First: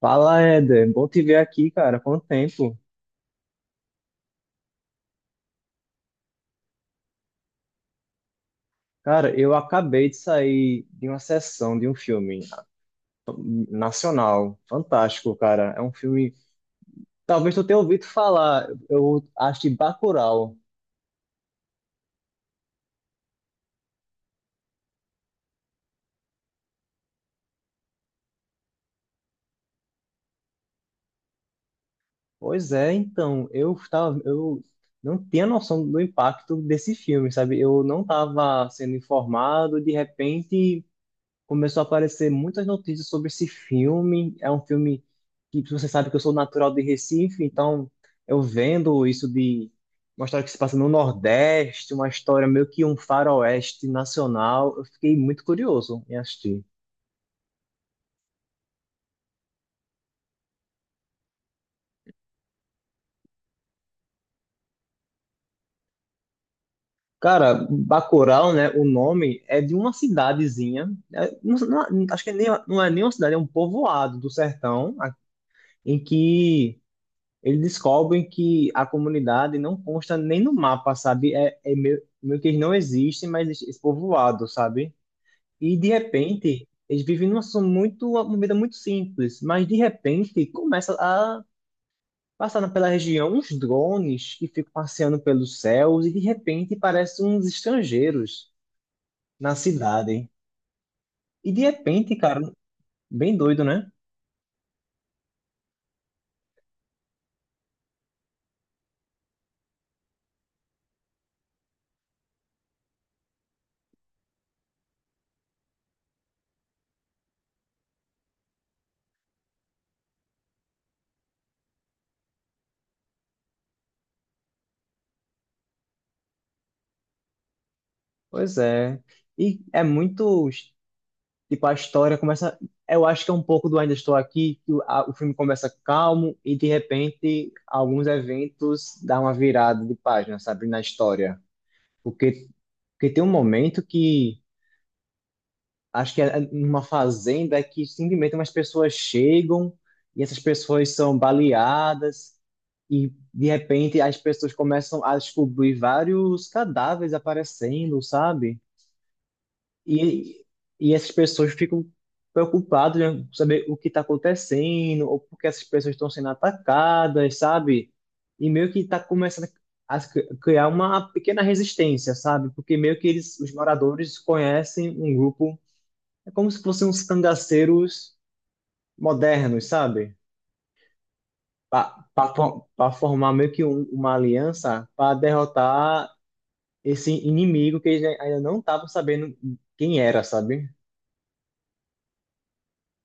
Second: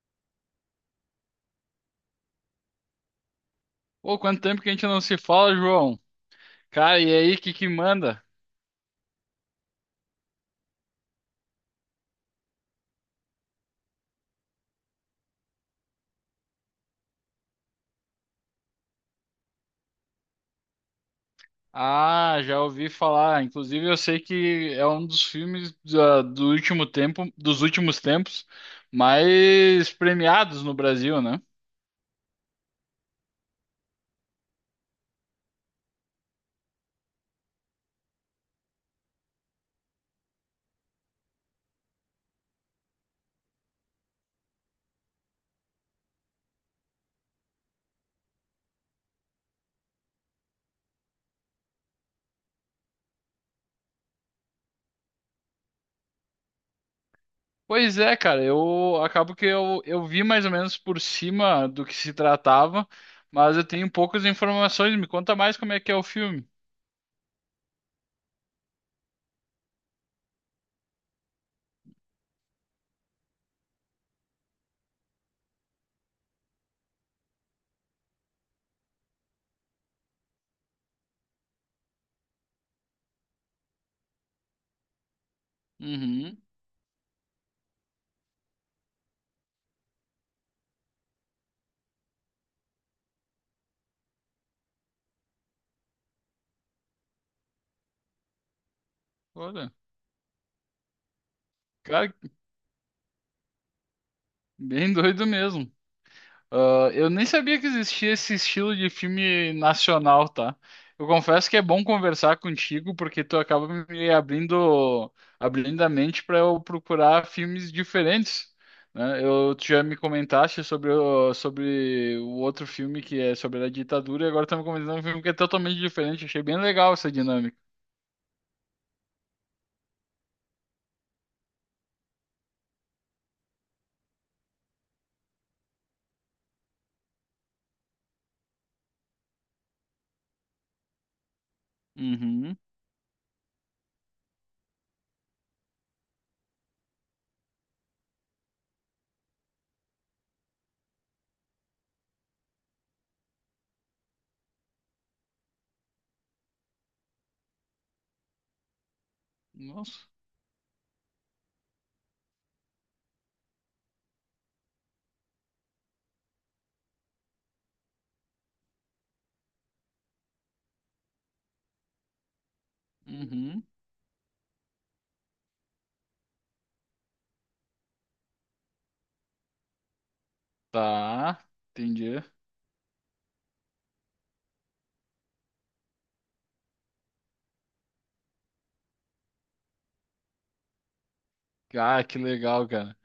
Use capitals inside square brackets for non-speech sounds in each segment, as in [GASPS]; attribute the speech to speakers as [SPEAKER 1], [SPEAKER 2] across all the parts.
[SPEAKER 1] Fala, Éder. Bom te ver aqui, cara. Quanto tempo?
[SPEAKER 2] Pô, quanto tempo que a gente não se fala, João? Cara, e aí, que manda?
[SPEAKER 1] Cara, eu acabei de sair de uma sessão de um filme nacional. Fantástico, cara. É um filme. Talvez tu tenha ouvido falar. Eu acho, de Bacurau.
[SPEAKER 2] Ah, já ouvi falar. Inclusive, eu sei que é um dos filmes dos últimos tempos, mais premiados no Brasil, né?
[SPEAKER 1] Pois é, então. Eu não tinha noção do impacto desse filme, sabe? Eu não estava sendo informado. De repente, começou a aparecer muitas notícias sobre esse filme. É um filme que, você sabe que eu sou natural de Recife, então eu vendo isso de uma história que se passa no Nordeste, uma história meio que um faroeste nacional, eu fiquei muito curioso em assistir.
[SPEAKER 2] Pois é, cara, eu acabo que eu vi mais ou menos por cima do que se tratava, mas eu tenho poucas informações. Me conta mais como é que é o filme.
[SPEAKER 1] Cara, Bacurau, né? O nome é de uma cidadezinha. É, acho que é nem, não é nem uma cidade, é um povoado do sertão, em que eles descobrem que a comunidade não consta nem no mapa, sabe? É meio que eles não existem, mas existe esse povoado, sabe? E de
[SPEAKER 2] Uhum.
[SPEAKER 1] repente, eles vivem numa situação muito, uma vida muito simples, mas de repente começa a passar pela região uns drones que ficam passeando pelos céus e de repente parecem uns estrangeiros na
[SPEAKER 2] Olha,
[SPEAKER 1] cidade. E de
[SPEAKER 2] cara,
[SPEAKER 1] repente, cara, bem doido, né?
[SPEAKER 2] bem [LAUGHS] doido mesmo. Ah, eu nem sabia que existia esse estilo de filme nacional, tá? Eu confesso que é bom conversar contigo porque tu acaba me abrindo, abrindo a mente para eu procurar filmes diferentes, né? Eu tu já me comentaste sobre o outro filme que é sobre a ditadura e agora estamos comentando um filme que é totalmente diferente. Achei bem legal essa dinâmica.
[SPEAKER 1] Pois é. E é muito Tipo, a história começa. Eu acho que é um pouco do Ainda Estou Aqui, que o filme começa calmo e de repente alguns eventos dão uma virada de página, sabe, na história. Porque,
[SPEAKER 2] Uhum.
[SPEAKER 1] porque tem um momento que acho que é numa fazenda que simplesmente umas pessoas chegam e essas pessoas são baleadas e de repente as pessoas começam a descobrir vários cadáveres aparecendo, sabe?
[SPEAKER 2] Nossa.
[SPEAKER 1] E, e essas pessoas ficam preocupadas, né, com saber o que está acontecendo, ou porque essas pessoas estão sendo atacadas, sabe? E meio que está começando a criar uma pequena resistência, sabe? Porque meio que eles, os
[SPEAKER 2] Uhum.
[SPEAKER 1] moradores, conhecem um grupo, é como se fossem uns cangaceiros modernos, sabe?
[SPEAKER 2] Tá. Entendi.
[SPEAKER 1] Para formar meio que uma aliança para derrotar esse inimigo que eles ainda não estavam sabendo quem era, sabe?
[SPEAKER 2] Ah, que legal, cara.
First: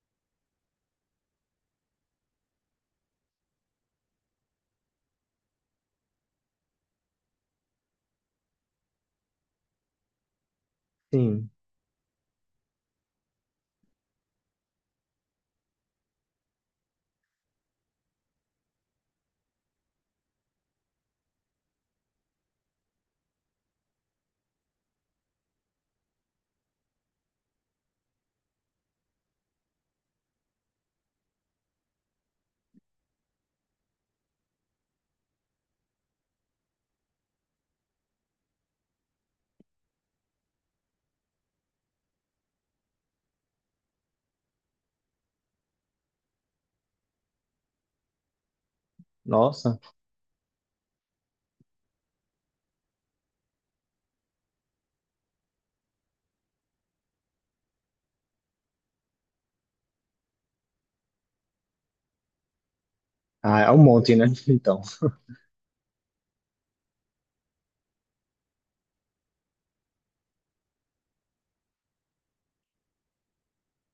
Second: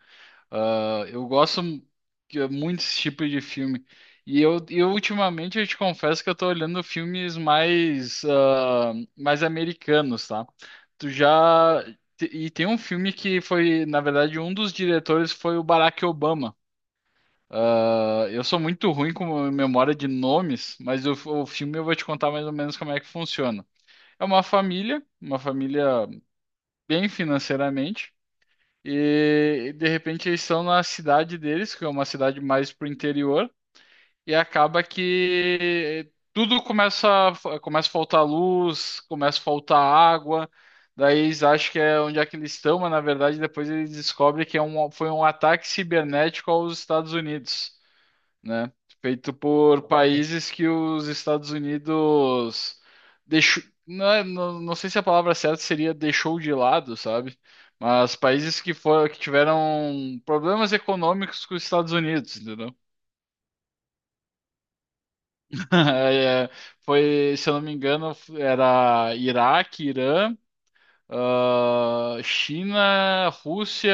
[SPEAKER 2] Ah, eu gosto mu- que é muito desse tipo de filme. E eu ultimamente eu te confesso que eu tô olhando filmes mais, ah, mais americanos, tá? Tu
[SPEAKER 1] Sim,
[SPEAKER 2] já. E tem um filme que foi, na verdade, um dos diretores foi o Barack Obama. Ah, eu sou muito ruim com memória de nomes, mas o filme eu vou te contar mais ou menos como é que funciona. É uma família bem financeiramente. E de repente eles estão na cidade deles, que é uma cidade mais pro interior, e acaba que tudo começa a faltar luz, começa a faltar água, daí eles acham que é onde é que eles estão, mas na verdade depois eles descobrem que foi um ataque cibernético aos Estados Unidos, né? Feito
[SPEAKER 1] nossa.
[SPEAKER 2] por países que os Estados Unidos deixou, não, não sei se a palavra certa seria deixou de lado, sabe? Mas países que foram, que tiveram problemas econômicos com os Estados Unidos, entendeu?
[SPEAKER 1] Ah, é um monte, né? [LAUGHS] Então.
[SPEAKER 2] [LAUGHS] É, foi, se eu não me engano, era Iraque, Irã, ah, China, Rússia.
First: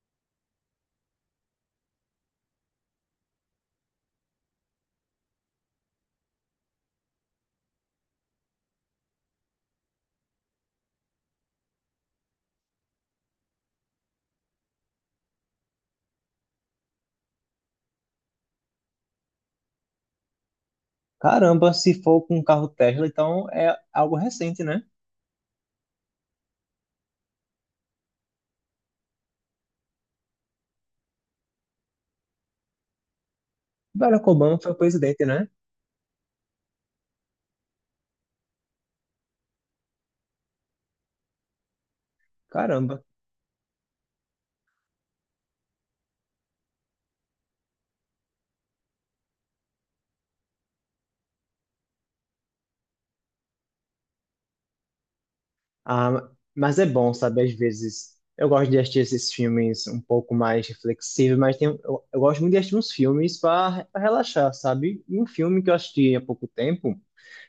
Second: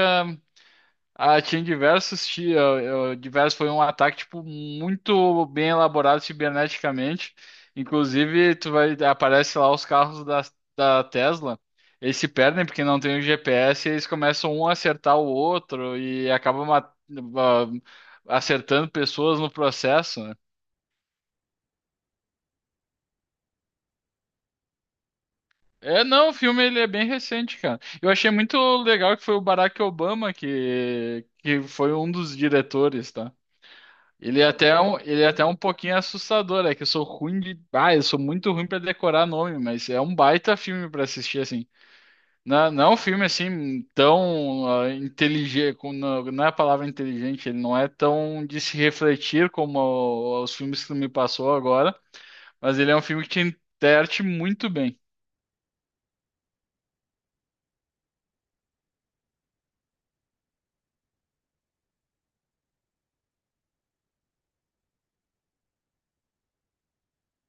[SPEAKER 2] Ah, tinha diversos, diversos, foi um ataque, tipo, muito bem elaborado ciberneticamente. Inclusive, tu vai, aparece lá os carros da Tesla, eles se perdem porque não tem o GPS, e eles começam um a acertar o outro e acabam ah, acertando pessoas no processo, né?
[SPEAKER 1] Caramba, se for com um carro Tesla, então é algo recente, né?
[SPEAKER 2] É, não, o filme ele é bem recente, cara. Eu achei muito legal que foi o Barack Obama que foi um dos diretores, tá?
[SPEAKER 1] Barack Obama foi o
[SPEAKER 2] Ele
[SPEAKER 1] presidente,
[SPEAKER 2] é até
[SPEAKER 1] né?
[SPEAKER 2] um pouquinho assustador, é que eu sou ruim de. Ah, eu sou muito ruim pra decorar nome, mas é um baita filme pra assistir, assim. Não, é, não é um
[SPEAKER 1] Caramba.
[SPEAKER 2] filme assim tão inteligente, não, não é a palavra inteligente, ele não é tão de se refletir como os filmes que tu me passou agora, mas ele é um filme que te enterte muito bem.
[SPEAKER 1] Ah, mas é bom, sabe? Às vezes eu gosto de assistir esses filmes um pouco mais reflexivos, mas tem, eu, gosto muito de assistir uns filmes para relaxar, sabe? E um filme que eu assisti há pouco tempo,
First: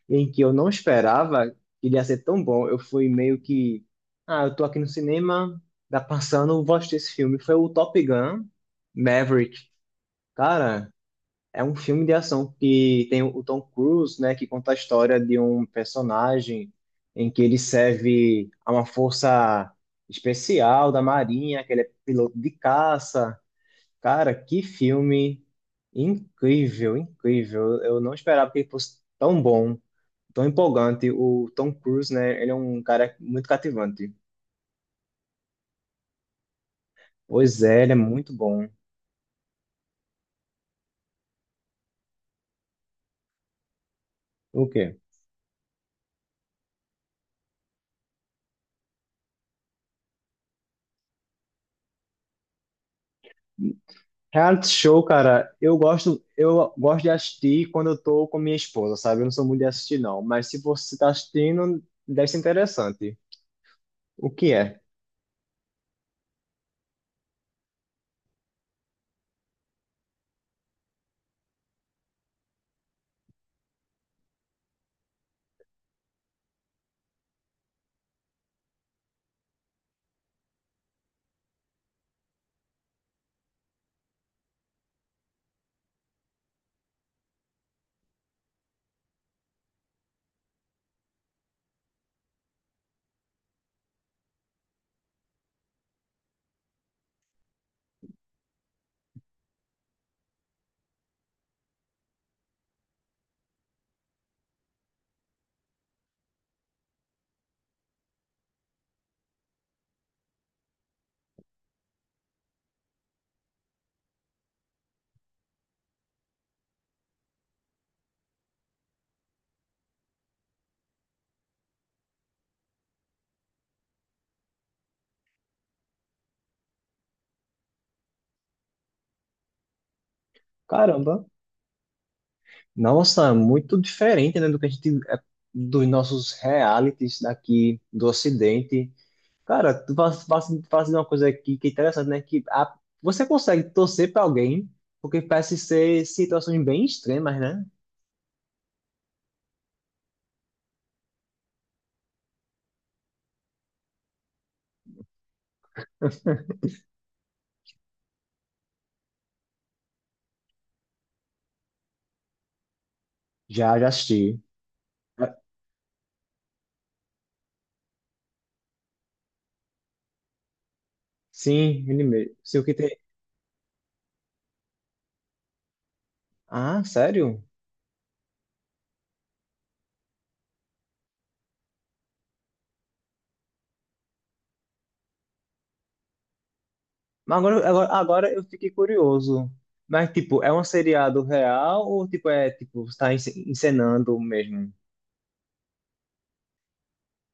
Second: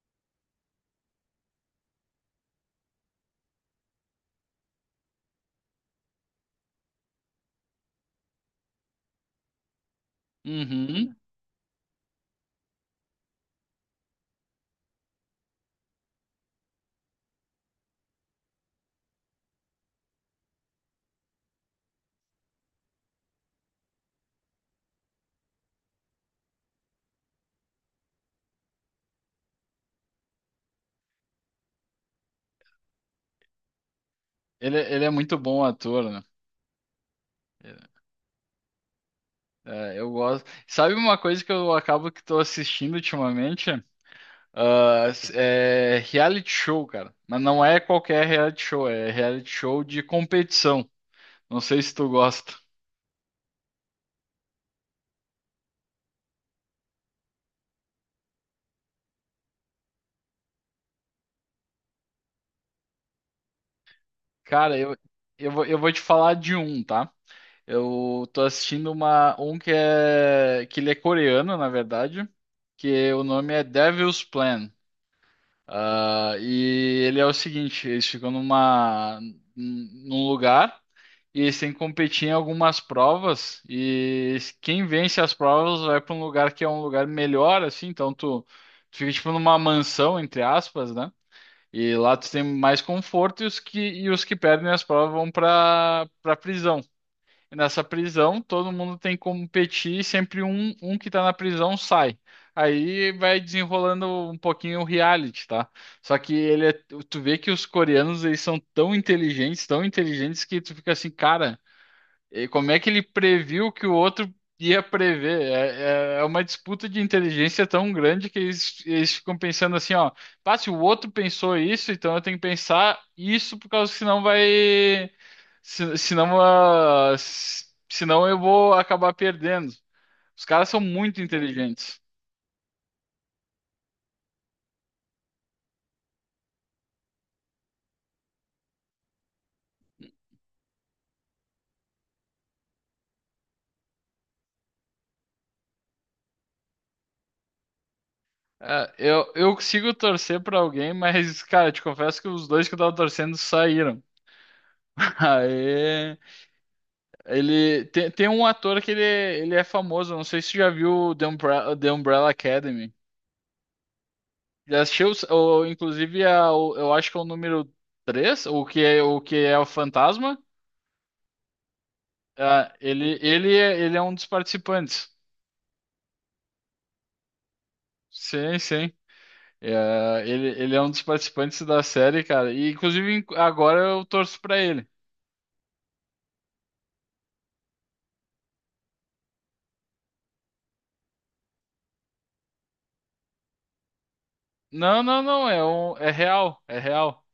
[SPEAKER 1] em que eu não esperava que ele ia ser tão bom, eu fui meio que. Ah, eu tô aqui no cinema, tá passando, eu vou assistir esse filme. Foi o Top Gun Maverick. Cara.
[SPEAKER 2] Uhum.
[SPEAKER 1] É um filme de ação que tem o Tom Cruise, né, que conta a história de um personagem em que ele serve a uma força especial da Marinha, que ele é piloto de caça. Cara, que filme incrível, incrível. Eu não esperava que ele fosse tão bom, tão empolgante. O Tom Cruise, né, ele é um cara muito cativante.
[SPEAKER 2] Ele é muito bom ator, né?
[SPEAKER 1] Pois é, ele é muito bom.
[SPEAKER 2] É, eu gosto. Sabe uma coisa que eu acabo que estou assistindo ultimamente?
[SPEAKER 1] O quê?
[SPEAKER 2] Ah, é reality show, cara. Mas não é qualquer reality show, é reality show de competição. Não sei se tu gosta.
[SPEAKER 1] Reality show, cara, eu gosto de assistir quando eu tô com minha esposa, sabe? Eu não sou muito de assistir, não. Mas se você tá assistindo, deve ser interessante. O que
[SPEAKER 2] Cara,
[SPEAKER 1] é?
[SPEAKER 2] eu vou te falar de um, tá? Eu tô assistindo um que é, que ele é coreano, na verdade, que o nome é Devil's Plan. Ah, e ele é o seguinte, eles ficam num lugar e eles têm que competir em algumas provas e quem vence as provas vai para um lugar que é um lugar melhor, assim, então tu fica tipo numa mansão, entre aspas, né? E lá tu tem mais conforto e os que perdem as provas vão para prisão. E nessa prisão, todo mundo tem que competir, e sempre um que tá na prisão sai. Aí vai desenrolando um pouquinho o reality, tá? Só que ele é, tu vê que os coreanos, eles são tão inteligentes que tu fica assim, cara, e como é que ele previu que o outro ia prever? É uma disputa de inteligência tão grande que eles ficam pensando assim, ó, pá, se o outro pensou isso, então eu tenho que pensar isso por causa que senão vai, se, senão, ah, se- senão eu vou acabar perdendo. Os caras são muito
[SPEAKER 1] Caramba!
[SPEAKER 2] inteligentes.
[SPEAKER 1] Nossa, é muito diferente, né, do que a gente, é, dos nossos realities daqui do Ocidente. Cara, tu faz, faz, faz uma coisa aqui que é interessante, né? Que você consegue torcer pra alguém, porque parece ser situações bem extremas, né?
[SPEAKER 2] É, eu consigo torcer pra alguém, mas, cara, te confesso que os dois que eu tava torcendo saíram. [LAUGHS] Aê. Ele tem um ator que ele é famoso, não sei se você já viu The Umbrella Academy.
[SPEAKER 1] Já, já assisti.
[SPEAKER 2] Já assistiu, ou, inclusive, eu acho que é o número 3 o que é o que é o Fantasma.
[SPEAKER 1] Sim, ele mesmo. Se o
[SPEAKER 2] Ah,
[SPEAKER 1] que tem.
[SPEAKER 2] ele é um dos participantes.
[SPEAKER 1] Ah, sério?
[SPEAKER 2] Sim, sim. É, ele é um dos participantes da série, cara. E, inclusive, agora eu torço pra ele.
[SPEAKER 1] Mas agora, agora, agora eu fiquei curioso. Mas, tipo, é um seriado real ou, tipo, é, tipo, está encenando mesmo?
[SPEAKER 2] Não, não, não, é real, é real.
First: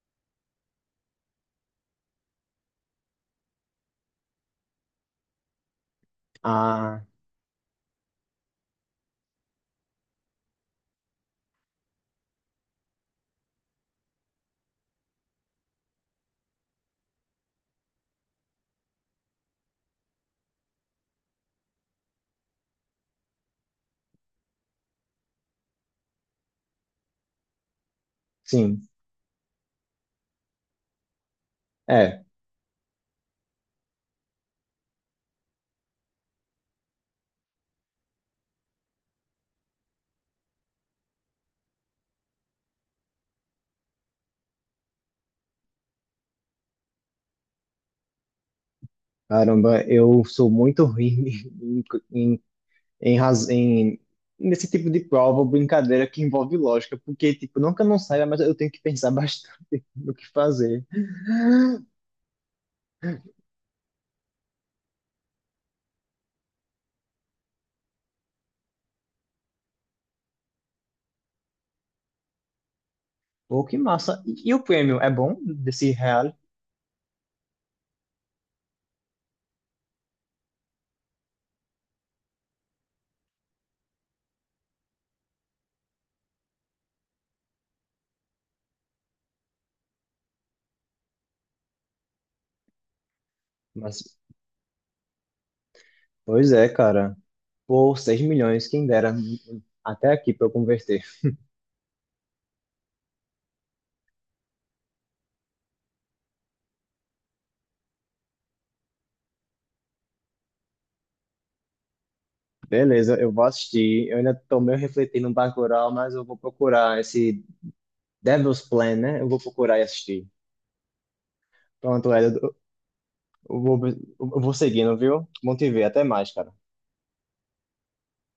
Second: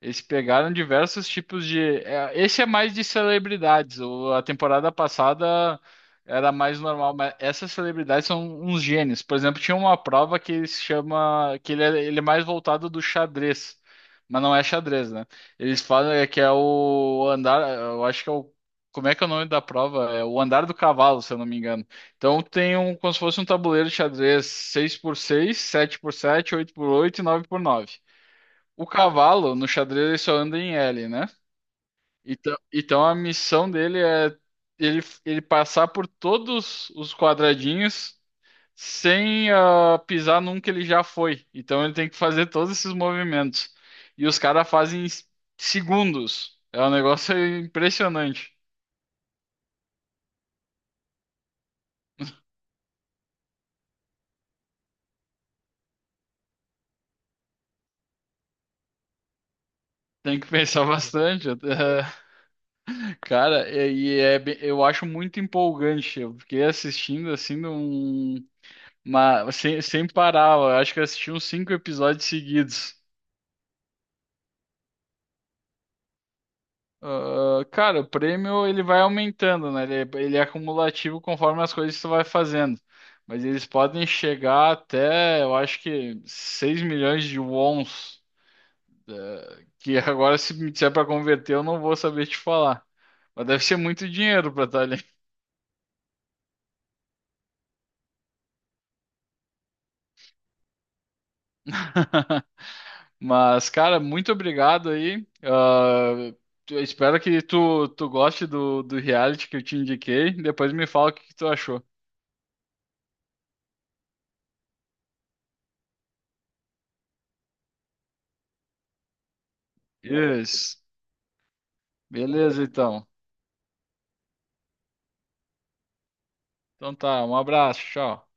[SPEAKER 2] Eles pegaram diversos tipos de. Esse é mais de celebridades. A temporada passada era mais
[SPEAKER 1] Ah,
[SPEAKER 2] normal, mas essas celebridades são uns gênios. Por exemplo, tinha uma prova que se chama. Que ele é mais voltado do xadrez. Mas não é xadrez, né? Eles falam é que é o andar. Eu acho que é o. Como é que é o nome da prova? É o andar do cavalo, se eu não me engano. Então tem um, como se fosse um tabuleiro de xadrez seis por seis, sete por sete, oito por oito, e 9x9. O
[SPEAKER 1] sim.
[SPEAKER 2] cavalo, no xadrez, ele só anda em L, né?
[SPEAKER 1] É.
[SPEAKER 2] Então a missão dele é ele passar por todos os quadradinhos sem ah, pisar num que ele já foi. Então ele tem que fazer todos esses movimentos. E os caras fazem em segundos. É um negócio impressionante.
[SPEAKER 1] Caramba, eu sou muito ruim [LAUGHS] em, em, em, raz- em- nesse tipo de prova ou brincadeira que envolve lógica, porque, tipo, nunca não sai, mas eu tenho que pensar bastante [LAUGHS] no que
[SPEAKER 2] Tem que
[SPEAKER 1] fazer.
[SPEAKER 2] pensar
[SPEAKER 1] [GASPS]
[SPEAKER 2] bastante. Até- [LAUGHS] Cara, e é, bem- eu acho muito empolgante. Eu fiquei assistindo assim num. Mas sem parar, eu acho que eu assisti uns cinco episódios seguidos.
[SPEAKER 1] Pô, que massa. E o prêmio é bom desse real?
[SPEAKER 2] Ah, cara, o prêmio ele vai aumentando, né? Ele é acumulativo conforme as coisas que tu vai fazendo. Mas eles podem chegar até, eu acho que 6 milhões de wons. Que [LAUGHS] agora, se me disser para converter, eu não vou saber te falar. Mas deve ser
[SPEAKER 1] Mas,
[SPEAKER 2] muito dinheiro para estar ali.
[SPEAKER 1] pois é, cara, por 6 milhões, quem dera. Até aqui pra eu converter.
[SPEAKER 2] [LAUGHS] Mas, cara, muito obrigado aí. Ah, eu espero que tu goste do reality que eu te indiquei. Depois me fala o que que tu achou.
[SPEAKER 1] Beleza, eu vou assistir. Eu ainda tô meio refletindo no Bacurau, mas eu vou procurar esse Devil's Plan, né? Eu vou procurar e assistir.
[SPEAKER 2] Isso.
[SPEAKER 1] Pronto, Ed, eu
[SPEAKER 2] Beleza, então.
[SPEAKER 1] eu vou, eu vou seguindo, viu? Bom te ver. Até mais, cara.
[SPEAKER 2] Então tá, um abraço, tchau.